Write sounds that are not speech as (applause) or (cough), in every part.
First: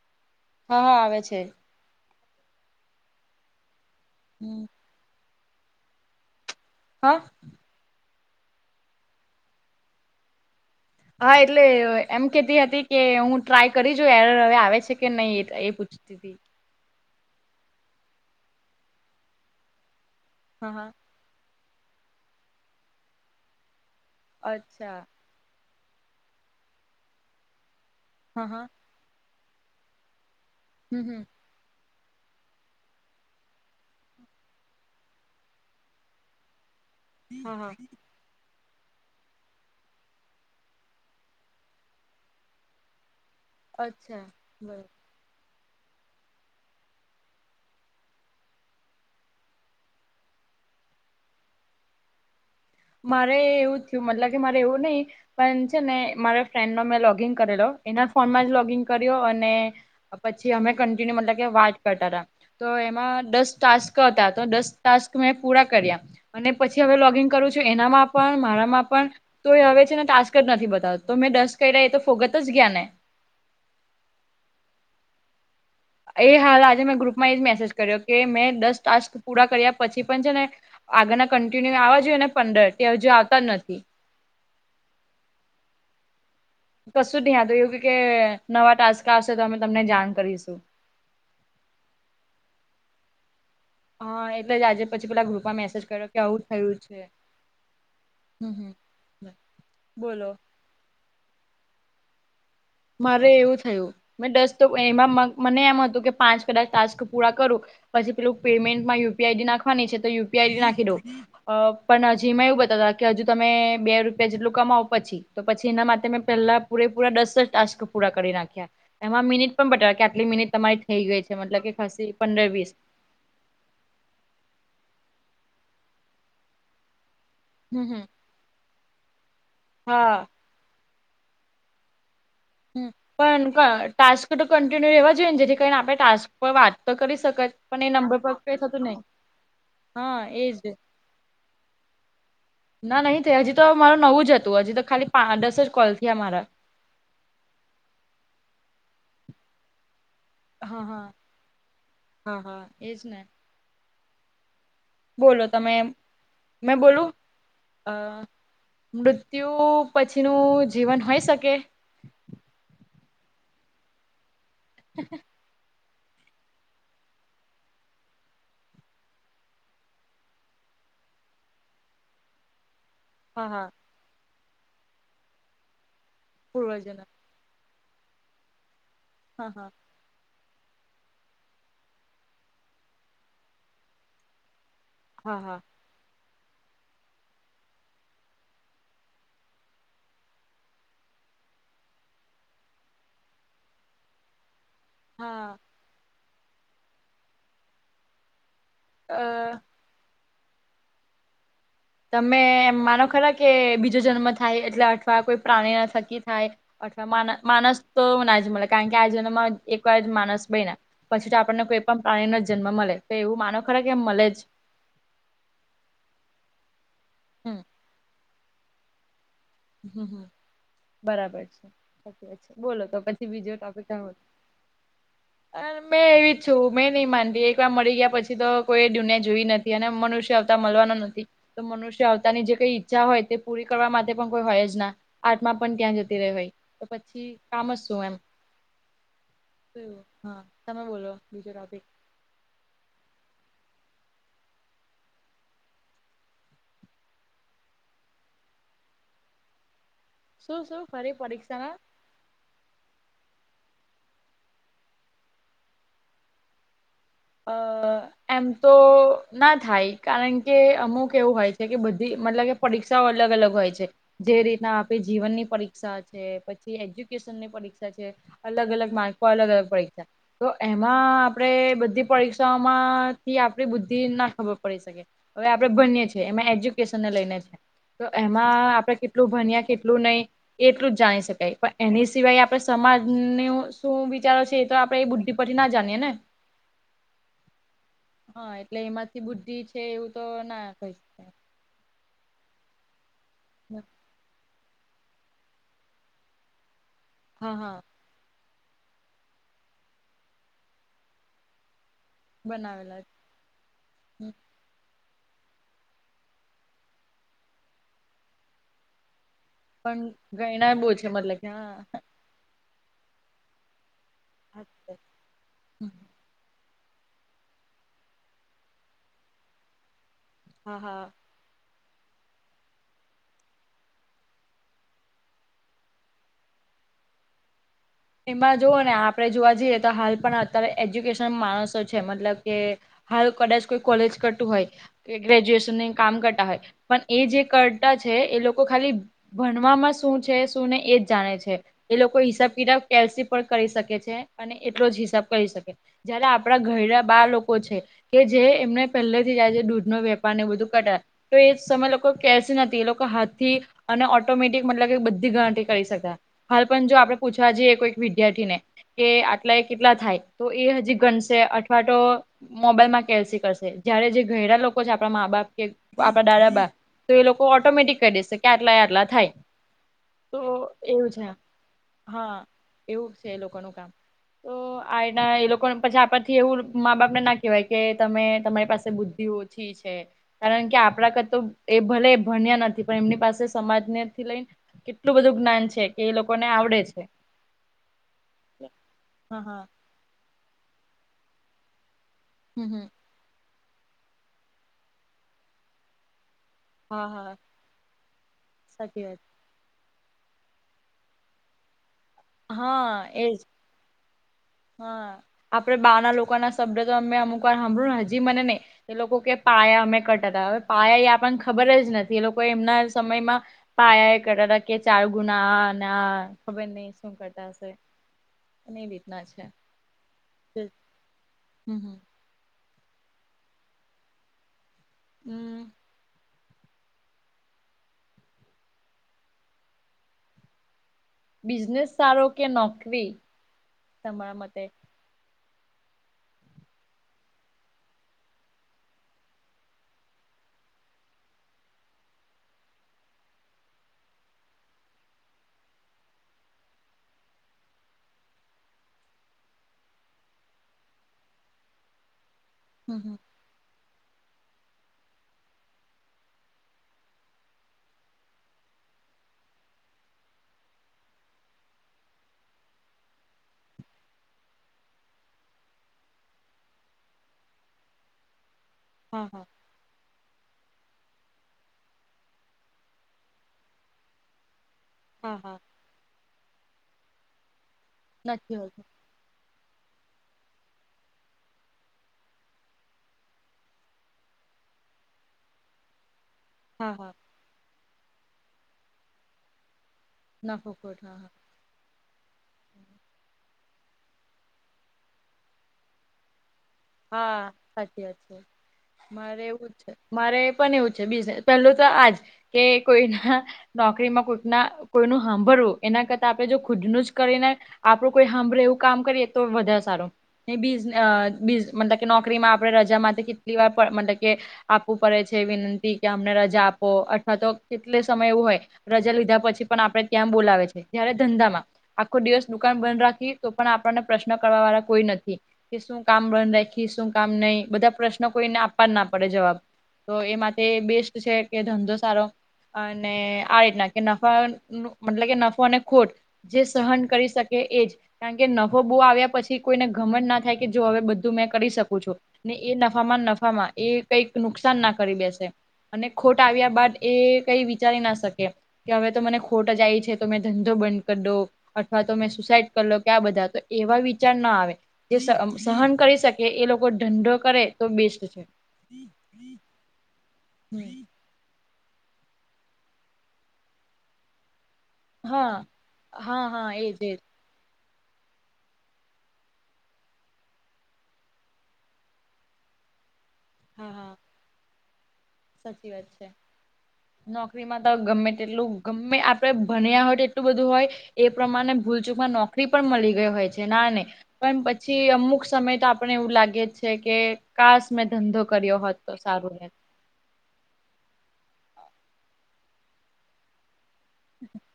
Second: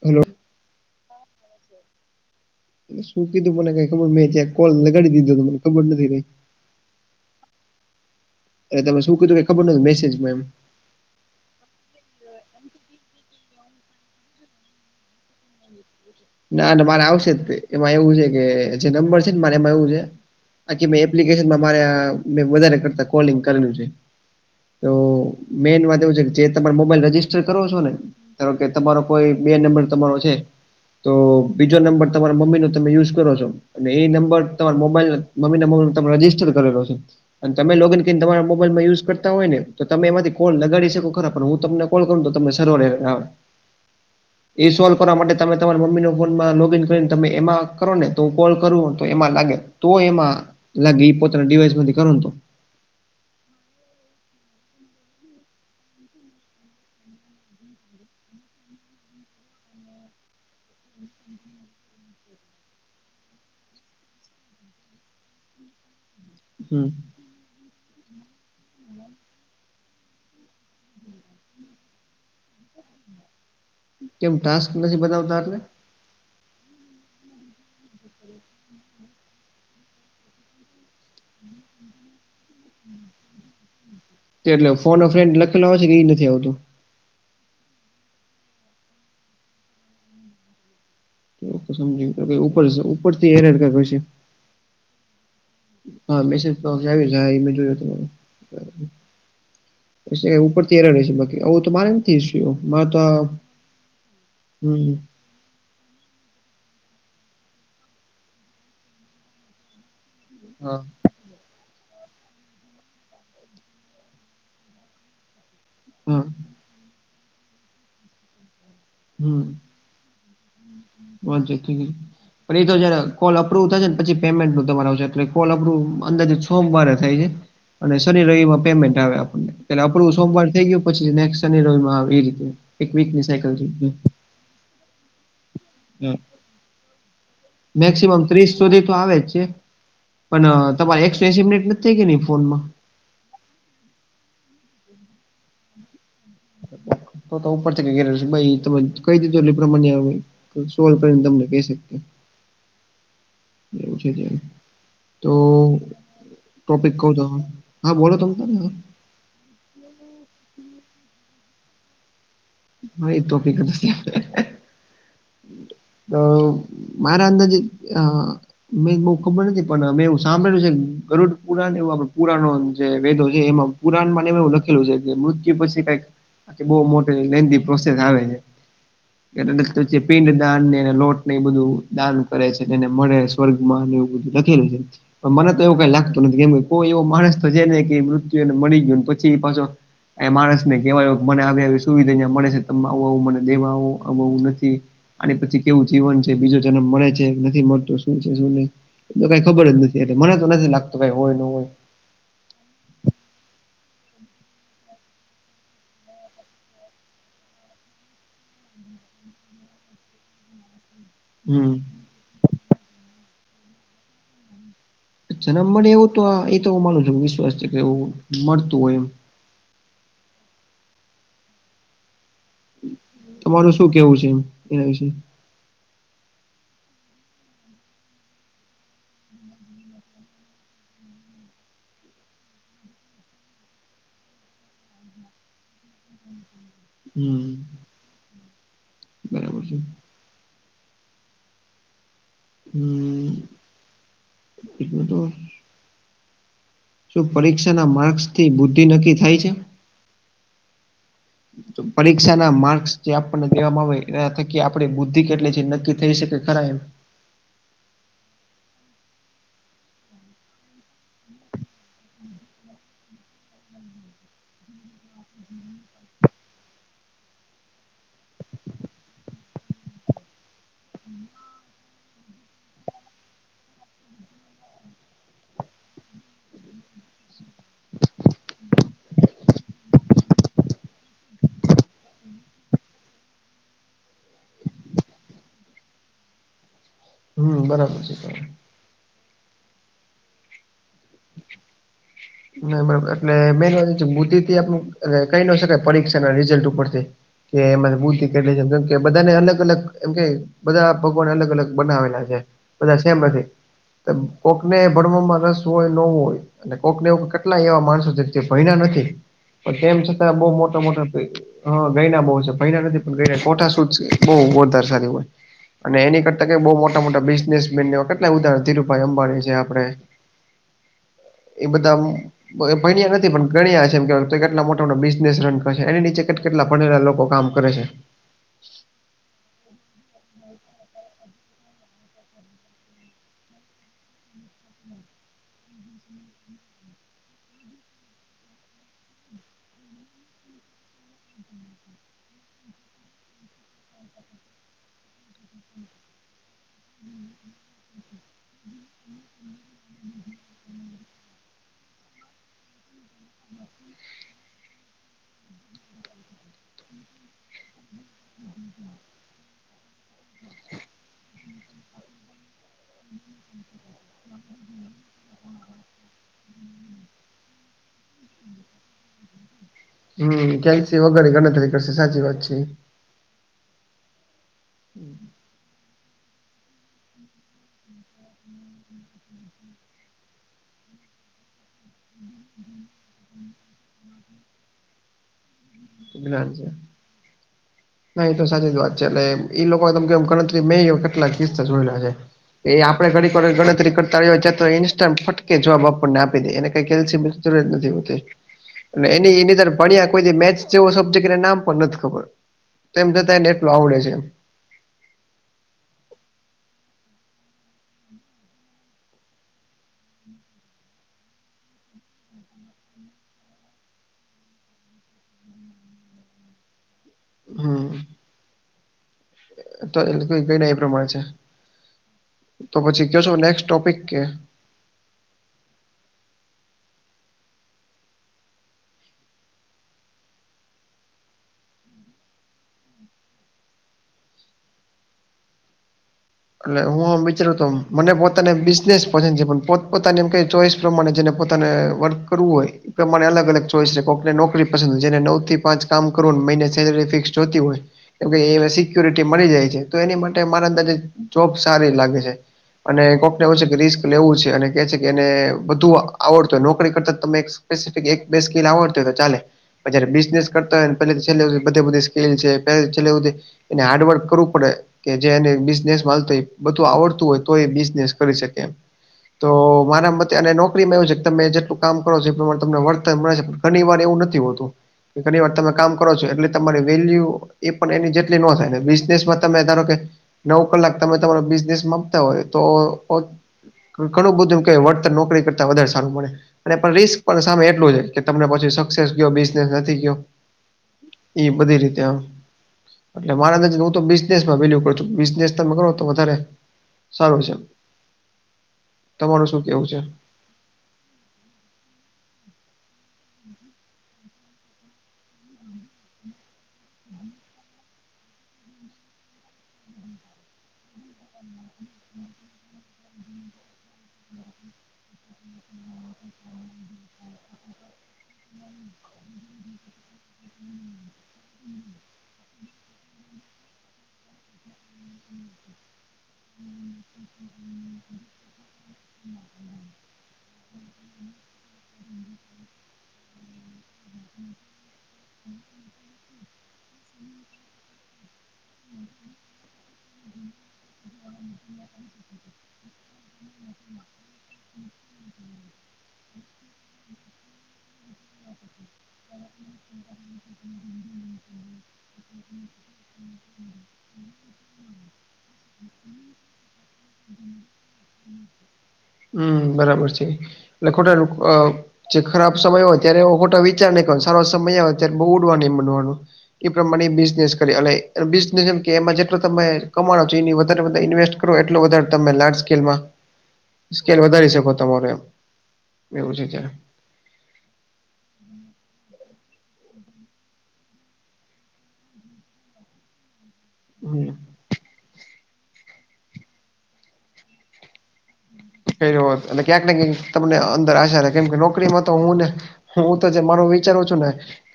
Hello. હા આવે છે. શું કીધું મને કઈ ખબર મેં ત્યાં હમ કોલ લગાડી દીધો હતો મને ખબર નથી કય. હા. એ તમેં શું કીધું કે ખબર નથી મેસેજમાં એમ. હા એટલે એમ કેતી હતી કે હું ટ્રાય કરી જોઉ એરર હવે આવે છે કે નય એ પૂછ પૂછતી ટી ના ના મારે આવશે જ એમાં એવું છે કે જે નંબર છે ને મારે એમાં એવું છે હા બાકી હા મે એપ મા મે કરતાલિંગ કરેલ છે. અચ્છા. મેઈન વાત એવું છે કે જે તમા મોબાઈલ રજિસ્ટર કરો છો ને હા ધ કે હા તમારો કોઈ બે નંબર તમારો છે. હમ તો હમ બીજો નંબર તમારા મમ્મીનોો તમે યુઝ કરો છો. અને એ નંબર તમારા મોબાઈલ મમી ના નંબર તમે રજજીસ્ટર કરેલો છે અને હા હા તમે લોગન તમારા મોબાઈલમાં યુઝ કરતા હોય ને તો તમે એમાંથી કોલ લગાડી શકો ખરા પણ હું તમને કોલ કરું તો તને સળ રહે. હા. અચ્છા બરા કરવા માટે તમે તમારા મમ્મી ફોનમાં લોગ ઈન કરીને તમે એમાં કરો ને તો હું કોલ કરું તો એમાં લાગે તો એમાં લાગે એ પોતાના ડિવાઈસ મથી કર ન તો મારે એવું થયું મતલબ કે મારે એવું નહી. પણ છે ને મારા ફ્રેન્ડનો મેં લોગિન કરેલો એના ફોનમાં જ લોગિન કર્યો અને પછી અમે કન્ટિન્યુ મતલબ કે વાટ કરતા હતા. તો એમાં દસ ટાસ્ક હતા તો દસ ટાસ્ક મેં પૂરા કર્યા અને પછી હમ હવે લોગિંગ એનામાં પણ મારામાં પણ. તો એ હવે છે ને ટાસ્ક જ નથી બતાવતો તો મેં દસ કર્યા એ તો ફોગત જ ગયા ને કેમ ટાસ્ક નથી બનાવતા આપને. એ હાલ આજે મેં ગ્રુપમાં એ જ મેસેજ કર્યો કે મેં દસ ટાસ્ક પૂરા કર્યા પછી પણ છે ને આગળના કન્ટિન્યુ આવવા જોઈએ ને પંદર ત્યા હજુ આવતા જ નથી. એટલે ફોન ફ્રેડ લખેલો હોય છે કે એ નથી આવતું. કશું નહીંયા તો એવું કે નવા ટાસ્ક આવશે તો અમે તમને જાણ કરીશું. ઉપર ઉપરથી એ (unintelligible) હા એટલે જ આજે પછી પલા ગ્રુપમાં મેસેજ કર્યો કે હા આવું મેસેજ હા થયું છે મે જોયું હમ હમ. બોલો તમા ઉપર તેર રહેશે બાકી આવું તમારે ને. થી છીયુ મત મારે એવું થયું મેં દસ તો એમાં મને એમ હતું કે પાંચ કદાચ ટાસ્ક પૂરા કરો પછી પેલું પેમેન્ટમાં યુપી આઈડી નાખવાની છે તો પારી હા નાખી દો પણ હજીમાં એવું બતાવતા કે હજુ તમે બે રૂપિયા જેટલું કમાવુ પછી. તો પછી એના માટે હા મેં પહેલા પૂરેપૂરા દસ જ ટાસ્ક પૂરા કરી નાખ્યા એમાં હમ મિનિટ પણ બતા કે આટલી મિનિટ તમારી થઈ ગઈ છે વાંધો મતલબ કે નહીં. ખસી પંદર પણ એ વીસ તો જયારે કોલ અપ્રુવ થાય છે ને પછી પેમેન્ટ નું તમાર આવશે એટલે કોલ અપ્રવ અંદાજે સોમવારે થાય છે. હમ અને હમ. શનિ રવિમાં પેમેન્ટ આવે આપણને એટલે આપણું હા સોમવાર થઈ ગયો પછી નેકસ શનિ રવી માં આવે એ રીતે. હમ એક વીકની પણ સાયકલ છે ટાસ્ક તો કન્ટિન્યુ રહેેવા જ હોય જેથી. આપણે ટાસ્ક પર વાત તો કરી શકાય પણ એ મેક્સિમમ ત્રીસ તો નંબર થતું નહી આવે જ છે. હા એજ ને સી મિનટ કે નહી ફોનમાં ના નહીં થઈ હજી તો મારું નવું જ હતું હજી તો ખાલી પા દસ જ કોલ થયા મારા. તોતા ઉપરથી ભાઈ તમે કઈ દીધું એલે પ્રમાણે હા સોલ હા કરીને તમને કહી શકીએ હા હા એજ ને જેવું છે. તો બોલો તમે મેં ટોપિક ક બોલું ત અ હા બોલો તમે તને મૃત્યુ પછીનું જીવન હોય શકે. હ એ તો ફિકત હ હ તો મારા અંદાજ આ મેં બહુ ખબર નથી પણ અમે એવું સાંભળેલ્યું છે કે ગરડ પુરાણ એવું આપડે પુરાણ જે વેદો છે હા હા એમાં પુરાણ માં એવું લખેલું છે કે મૃત્યુ પછી કઈક બહુ પૂર્વજન મોટે લેન્થી પ્રોસેસ આવે છે. હા હા એને (unintelligible) દાન ને એને લોટ ને એ બધું દાન કરે છે એને મળે સ્વર્ગમાં એવું બધું લખેલું છે. પણ હા મને તો હા એવું કઈ લાગતું નથી કેમ કોઈ એવો માણસ તો છે ને કે મૃત્યુને મળી ગયયો પછી એ પાછો એ માણસને કેહેવાય કે મને આવી આવી સુવિધા જ્યાં મળે છે ત આવું આવું મને દેવા આવ આવું નથી આને હા પછી કેવું જીવન છે બીજો જન્મ મળે છે નથી મળતો શું છે શું નહિ એ તો કઈ અ ખબર જ ન એટલે મને તો નથી લાગતું કાઈ હોય ન હોય તમે માનો ખરા કે બીજો જન્મ થાય એટલે અથવા કોઈ પ્રાણી ના થકી થાય અથવા માન માણસ તો ના જ મલે કારણ કે આ જનામાં એક વાર માણસ બઈના. પછી તો આપણને હમ કોઈ પણ પ્રાણીનો જન્મ મળે તો એવું માનો ખરે કે એમ મલે જ જનમ મળે એવું તો એ તો હું માનું છું વિશ્વાસ હમ છે કે એવું મળતું હોય એમ. હમ્મ હમ્મ બરાબર છે. તો કે છે બોલો તો પછી બીજો તમારું ટોપિક શું કાહો. કેવું છે એના વિશે અહ મેં એવી જ છું મેં નહી માનતી એક વાર મળી ગયા પછી તો કોઈ દુનિયા જોઈ ન થી અને મનુષ્ય આવતા મળવાનો નથી તો મનુષ્ય અહ આવતાની જે કઈ ઈચ્છા હોય તે પૂરી કરવા માટે પણ કોઈ હોય જ ના આર્ટમાં પણ ત્યાં જતી રહી હોય તો પછી કામ જ હમ શું એમ. બરાબર છે તો હા તમે બોલો બીજો ટાપિક. હમ્મ, બીજો તો શું પરીક્ષા ના માર્કસ થી બુદ્ધિ નક્કી થાય છે? શું શું ફરી પરીક્ષા ના પરીક્ષા ના માર્ક્સ જે આપણને દેવામાં આવે એના થકી આપડે બુદ્ધિ કેટલી છે નક્કી થઈ શકે ખરા એમ? અહ એમ તો ના થાય કારણ કે અમુક એવું હોય છે કે બધી મતલબ કે પરીક્ષાઓ અલગ અલગ હોય છે જે રીતના આપે જીવનની પરીક્ષા છે પછી એજ્યુકેશન ની પરીક્ષા છે અલગ અલગ માર્ક અલગ અલગ પરીક્ષા તો એમાં આપડે બધી પરીક્ષાઓમાં થી આપડી બુદ્ધિ ના ખબર પડી શકે. હવે આપડે ભળીએ છીએ એમાં એજ્યુકેશન ને લઈને છે તો એમાં આપડે કેટલું ભણ્યા કેટલું નહી એટલું જ જાણી શકાય પણ એની સિવાય આપડે સમાજનું શું વિચારો છે તો આપડે એ બુધ્ધિ પર ના જાણીએ ને હમ્મ, બરાબર છે. હા, બરાબર એટલે એમાંથી બુદ્ધિ છે એવું તો ના કહી શકાય. ના બરોબર એટલે મેન વાત છે બુધ્ધિ તે આપડે કહી ન શકાય પરીક્ષા ના‌ રિઝલ ઉપરથી હા કે હા એમાં બુધ્ધિ એટલે કે કેમ કે બધાને અલગ અલગ એમ કે બધા ભગવાને અલગ અલગ બનાવેલા છે. બધા બનાવેલા સેમ નથી છે કોકને ભણવામાં રસ હોય ન વું હોય અને કોક ને કોક કેટલાય એવા માણસો છે જે ભણ્યા નથી. પર તેમ પણ છતાં બઉુ ગયના મોટા બહુ છે મોટા મતલબ કે હ હા ગયના બહુ છે ભણ્યા નથી પણ ગણ્યા છે, કોઠા શું બહુ વધારે સારું હોય અને એની કરતા બ મો મોટા મોટા બિઝનેસમેન કેટલા ઉદાહરણ ધીરુપાઈ અંબાણી છે આપડે હા, હા. એ બધા એ ભણ્યા નથી પણ ગણ્યા છેમ કે કેટલા મોટા મોટા બિઝનેસ રન કરશે એની નીચે કેટ કેટલા ભણેલા લોકો કામ કરે છે. એમાં જુઓ ને આપડે જોવા જઈએ તો હાલ પણ અત્યારે એજ્યુકેશન માણસો છે મતલબ કે હાલ કદાચ કોઈ કોલેજ કરતું હોય કે ગ્રેજ્યુએશનને કામ કરતા હોય પણ એ જે કરતા છે એ લોકો ખાલી ભણવામાં શું છે શું ને એજ જાણે છે એ લોકો હિસાબ કિતાબ કેલ સી પણ કરી શકે છે અને એટલો જ હિસાબ કરી શકે. જયારે આપડા ઘરડા બા લોકો છે કે જે એમને પહેલેથી આજે દૂધ નો વેપારને એવું બધું કર્યા. તો એ સમય લોકો કેસી નથી, એ લોકો હાથ થી અને ઓટોમેટિક મતલબ કે બધી ધાટી કરી શક્યા, હાલ પણ જો આપડે પૂછવા જઈએ કોઈક વિદ્યાર્થી ને, કે આટલા એ કેટલા થાય? તો એ હજી ગનશે અઠવા તો મોબાઈલ માં કેલસી કરશે, જયારે જે ઘયડા લોકો છે, આપણા મા બાપ કે, આપડા દાદા બા તો એ લોકો ઓટોમેટિક કરી દેશે, કે આટલા યે આટલા થાય. તો હમ્મ, કેલ્શિ એવું છે વગરે ગણતરી કરશે, સાચી હા વાત છે. એવું છે એ લોકોનું કામ. હ. (inaudible) તો આયના એ લોકો પછી આપાથી એવું મા બાપને ના કહેવાય, કે તમે તમારી પાસે બુદ્ધિ ઓ છી છે. કારણ કે આપણા કરતો, એ ભલે ભણ્યા નથી, પણ એમની પાસે સમાજનેથી લઈને કેટલું બધું જ્ઞાન છે, કે એ લોકોને આવડે છે. ના એ તો સાચીજ વાત છે, એટલે હા ઈ હા લોકો તમકે ગણતરી મેઈ કેટલા કિસ્સા જોયેલા છે. એ આપડે ઘડીખર ગણતરી કરતા રહ્યો, ચાતો ઇન્સ્ટટ, ફટકે જવાબ આપણને આપી દે એને કઈ હા કેલસી હા બીજી જરૂરીયાત નથી હોતી, સાચી ને વાત એની એનીર ભણ્યા કોઈદિ મેચ જેવો સબ્જેક્ટ એના નામ પણ નથી ખબર, તો હા એમ એજ જતાને એટલો આવડે છે એમ, હા, આપડે બા ના લોકોના શબ્દ તો અમે અમુક વાર હાંભડુંને હજી મને નહી એ લોકો કે પાયા અમે કટાતા, હવે પાયા એ આપણને ખબર જ નથી, એ લોકો એમના સમયમાં પાયા એ કટાતા, કે ચાર ગુણા આ ના આ ખબર નહી શું કરતા હશે, હમ અને બી તો એ લોકો કઈના એ પ્રમાણે છે. હમ હમ તો પછી કશો નેક્સ્ટ ટોપિક કે હમ્મ બિઝનેસ સારો કે નોકરી? તમારા મતે. એટલે હું વિચારું તો, મને પોતાને બિઝનેસ પસંદ છે, પણ પોત પોતાની એમ કઈ ચોઈસ તો મને જેને પોતાને વર્ક કરવું હોય પ્રમાણે અલગ અલગ ચોઈસ છે, કોકને નોકરી પસંદ હોય, જેને નવ થી પાંચ કામ કરવાનું મહિને સેલરી ફિક્સ જોતી હોય. કેમ કે એ સિક્યોરિટી મળી જાય છે, તો એની માટે મારા અંદર જે જોબ સારી લાગે છે, હમ અને હમ કોક લેવો છેકે રિસ્ક લેવું છે, અને કેછેકે એને બધુ આવડતુ હોય, નોકરી કરતા તમે સ્પેસિફિક એક બે સ્કીલ આવડતી હોય તો ચાલે. પર જ્યારે બિઝનેસ કરતા હોયને, પેલે થી છેલે હુધી બધ બધી સ્કીલ છે, પે થી છેલ્લે હુંધી એને હાર્ડવર્ક કરવું પડે, કે જેને બિઝનેસ મલ બધું આવડતું હોય, તો એ બિઝનેસ કરી શકે એમ. હા હા તો મારા મતે, અને નોકરીમાં એવું છે કે તમે જેટલું કામ કરો છો, એ પ્રમાણે તમને વળતન મળે છે. ઘણી વાર એવું નથી હોતું. કે હા ઘણી વાર હા તમે કામ કરો છો, એટલે તમારી વેલ્યુ એ પણ એની જેટલી ન નથી થાય, ને હોતું બી બિઝનેસ મા તમે ધારો કે, નવ કલાક તમે તમારો બિઝનેસ મા આપતા હોય તો ઘણું બધું એમ કે વળતન નોકરી કરતા વધારે સારું મળે. અને હા પણ હા રિસ્ક પણ સામે એટલું છે, કે તમને પછી સક્સેસ કયો બિઝનેસ નથી ગયો. નફો ખોટ, હા હા. એ બધી રીતે આમ, એટલે મારા નજરે હું તો બિઝનેસમાં વેલ્યુ કરું છું, બિઝનેસ તમે કરો તો વધારે સારું હા છે. સાચી વાત છે, મારે તમારું શું એવું જ કેવું છે, મારે પણ એવું છે બિઝનેસ, પેલું તો આજ, કે કોઈના નોકરીમાં કોઈકના, કોઈનું સાંભળવું, એના કરતા આપણે જો ખુદનું જ કરીને આપડું કોઈ સાંભળે એવું કામ કરીએ તો વધારે સારું, ને બીજ અ બીસ મંડકે નોકરીમાં આપડે રજા માટે કેટલી વાર પર મંડકે આપવું પડે છે વિનંતી કે અમને રજા આપો અથવા તો કેટલે સમય એવું હોય રજા લીધા પછી પણ આપડણે ત્યાં બોલાવે છે જય્યારે ધંધા માં આખો દિવસ દુકાન બંધ રાખી તો પણ આપને પ્રશ્ન કરવા વાળા કોઈ નથી કે શું કામ બંધ રહે આખી શું કામ નહી બધા પ્રશ્નો કોઈને આપવા જ ના પડે જવાબ તો એમાં બેસ્ટ છે કે ધંધો સારો અને આ રીતનાખી કે નફા મતલબ કે નફો અને ખોટ જે સહન કરી શકે એજ કારણ કે નફો બો આવ્યા પછી કોઈને ગમન ના થાય કે જો હવે બધું મેં કરી શકું છો ને એ નફામાં નફામાં એ કઈક નુકસાન ના કરી બેસે અને ખોટ આવ્યા બાદ એ કઈ વિચારી ના શકે કે હવે તો મને ખોટ જ આવી છે તો મેં ધંધો બંધ કરી દો અથવા તો મેં સુસાઈડ કર લો કે આ બધા તો એવા વિચાર ના આવે જે સહન કરી શકે કે એ લોકો ધઢંંધો કરે તો બેસ્ટ છે. હમ બરાબર છે એટલે ખોટા (inaudible) જે ખરાબ સમય હોય ત્યારે એ ખોટા વિચાર નનેં કો સારો સમય અ બહુ હા ઉડવાનું બનવાનું હા હા એ એજ એજ પ્રમાણે બિઝનેસ કરી એ એ બિઝનેસ એમ કે એમાં જેટલો તમે કમાણો છો એની વધારે બા ઇન્વેસ્ટ કરો એટલો વધારે તમે લ્ સ્કેલમાં હા હા સ્કેલ વધારી શકો તમાર એમ સાચી વાત છે. એવું ત્યારે. નોકરીમાં તો ગમે તેટલું ગમે આપણે ભણ્યા હોય તો એટલું બધું હોય એ પ્રમાણે ભૂલચૂકમાં નોકરી પણ મળી ગઈ હોય છે. ના ને હમ્મ. પણ પછી અમુક સમય તો આપણે એવું લાગે છે કે ખાસ મેં ધંધો કર્યો હોત તો સારું ને (unintelligible) તમને અંદર આશા રહે કેમ કે નોકરીમાં તો હુંને હું તો જે મારો વિચારું છું ને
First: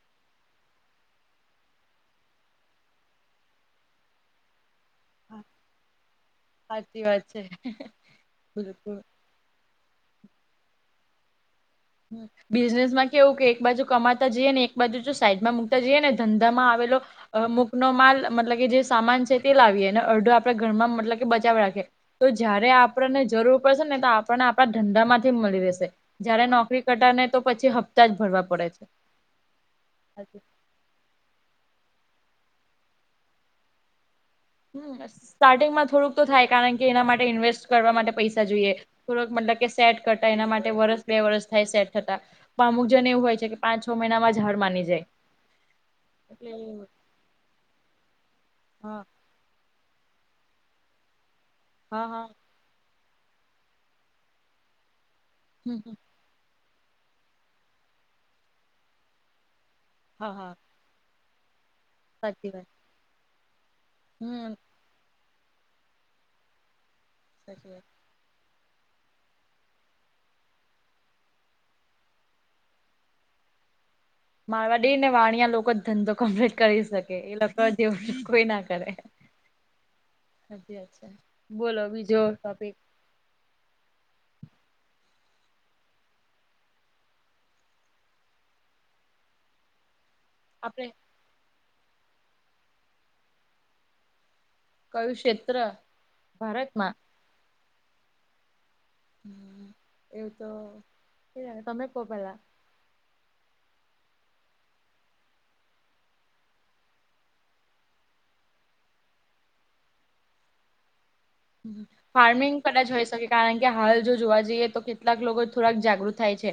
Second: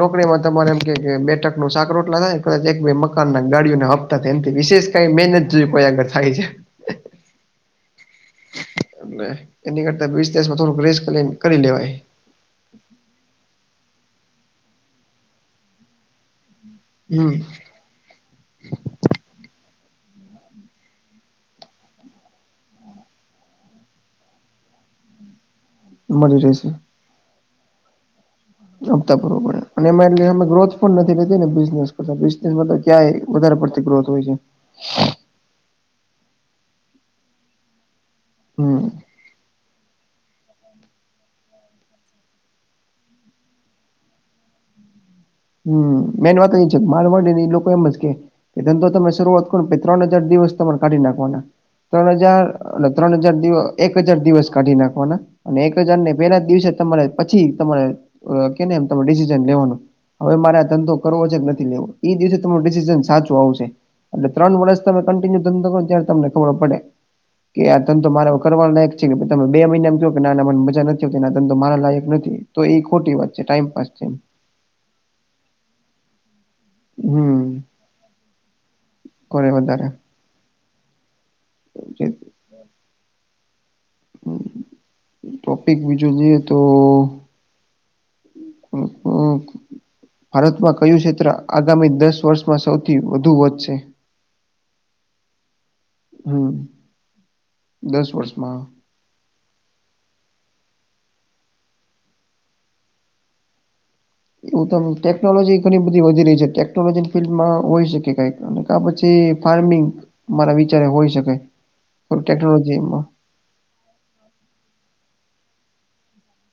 નોકરીમાં તમારે એમ કે બે ટંકનું સાક રોટલા થાય કદાચ એક બે મકાનના ગાડીઓને હપ્તા થાય એમથી વિશેષ કઈ મહેનત કોઈ આગ થાય છે. હાચી વાત છે. (unintelligible) ને એની કરતા વીસ દિવસમાં થોડુંક રેસ કરી કરી લેવાય. બિઝનેસ માં કેવું કે એક બાજુ કમાતા જઈએ ને એક બાજુ જો સાઈડમાં મુકતા જઈએ ને ધંધામાં આવેલો હમ અમુખ નો માલ મતલબ કે જે સામાન છે તે લાવીએ અને અડધો આપણે ઘરમાં મતલ કે બચાવ રાખીએ. તો જયારે આપણને જરૂર પડશે ને તો આપણને આપણા ધંધા માંથી મળી રહેશે. મળી જયારે રહેશે નોકરી કટા ને તો પછી હપ્તા જ ભરવા પડે. છે. આવતા બવું પડે અને એમાં એટલે મે ગ્રોથ નથી લેતીને બિને કરતા બિનેસ ક્યાં વધારે પડતી ગ્રોથ હોય છે. હમ સ્ટાર્ટિંગમાં થોડુંક તો થાય કારણ કે એના માટે ઇન્વેસ્ટ કરવા માટે પૈસા જોઈએ. હમ થોરક મતલબ કે સેટ કરતા એના માટે વરસ બે વરસ થાય સેટ થતા. તો અમુક જન એવું હોય છે કે પાંચ છ મહિનામા જ હાડ માની જાય હમ મેન વાત એટલે એ છે માલવડી ની એ લોકો એમ જ કે કે ધંધો હા તમે શરૂઆત‌ ત્રણ હજાર દિવસ તમારે કાઢી નાખવાના હા ત્રણ હા હજાર એટ ત્રણ હજાર દિવ એક હજાર દિવસ કાઢી નાખવાના અને એક હમ હમ હજાર ને પેલા દિવસે તમારે પછી તમારે કેમ ડિસિઝન લેવાનું હા હવે હા મારે ધંધો કરો કે નથી લેવ એ દિવસે સાચી તમા વાત ડિસિઝન સાચું આવશે એટલે હમ ત્રણ વર્ષ તમે કિન્યુ ધંધો કરો ત્યારે તમને ખબર પડે કે સાચી આ વાત ધંધો મારા વખ કરવા લાયક છે કે તમે બે મહિના જો નાના મને મજા નથી આવતી તંધ તો મારા લાયક નથી. તો એ ખોટી વાત છે ટાઈમપાસ છે. મારવાડી ને વાણિયા લોકો જ ધંધો કર કરી શકે એ હમ લોકો જેવું કોઈ ના કરે. કરે વધારે હચી વાત છે. બોલો જે બીજો ટોપિક. ટોપિક બીજું જોઈએ તો હમ્મ ભારતમાં આપડે કયું ક્ષેત્ર આગામી દસ વર્ષમાં સૌથી વધુ વધશે. કયું ક્ષેત્ર હમ ભારતમાં દસ વર્ષમાં. હમ્મ એવું તો તમે કો પેલા. એવું તમ ટેકનોલોજી ઘણી બધી વધી રહી છે. ટેકનોલોજી ફિલ્ડમાં હોય શકે કઈ અને કા પછી ફાર્મિંગ મારા વિચારે હોઈ શકે. ફાર્મિંગ ટેકનોલોજી કદાચ એમાં હોઈ શકે. કારણ કે હાલ જોવા જઈએ તો કેટલાક લોકો થોડાક જાગૃત થાય છે.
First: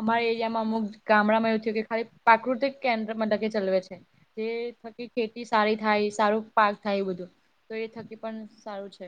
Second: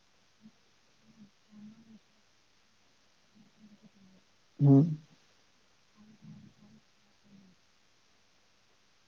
અમારા એરિયામાં અમુક ગામડામાં એવું થયુ કે ખાલી પ્રાકૃતિક કેન્દ્ર મદકે ચલવે છે. જે હમ થકી ખેતી સારી થાય સારું પાક થાય બધું તો એ થકી પણ સારું છે.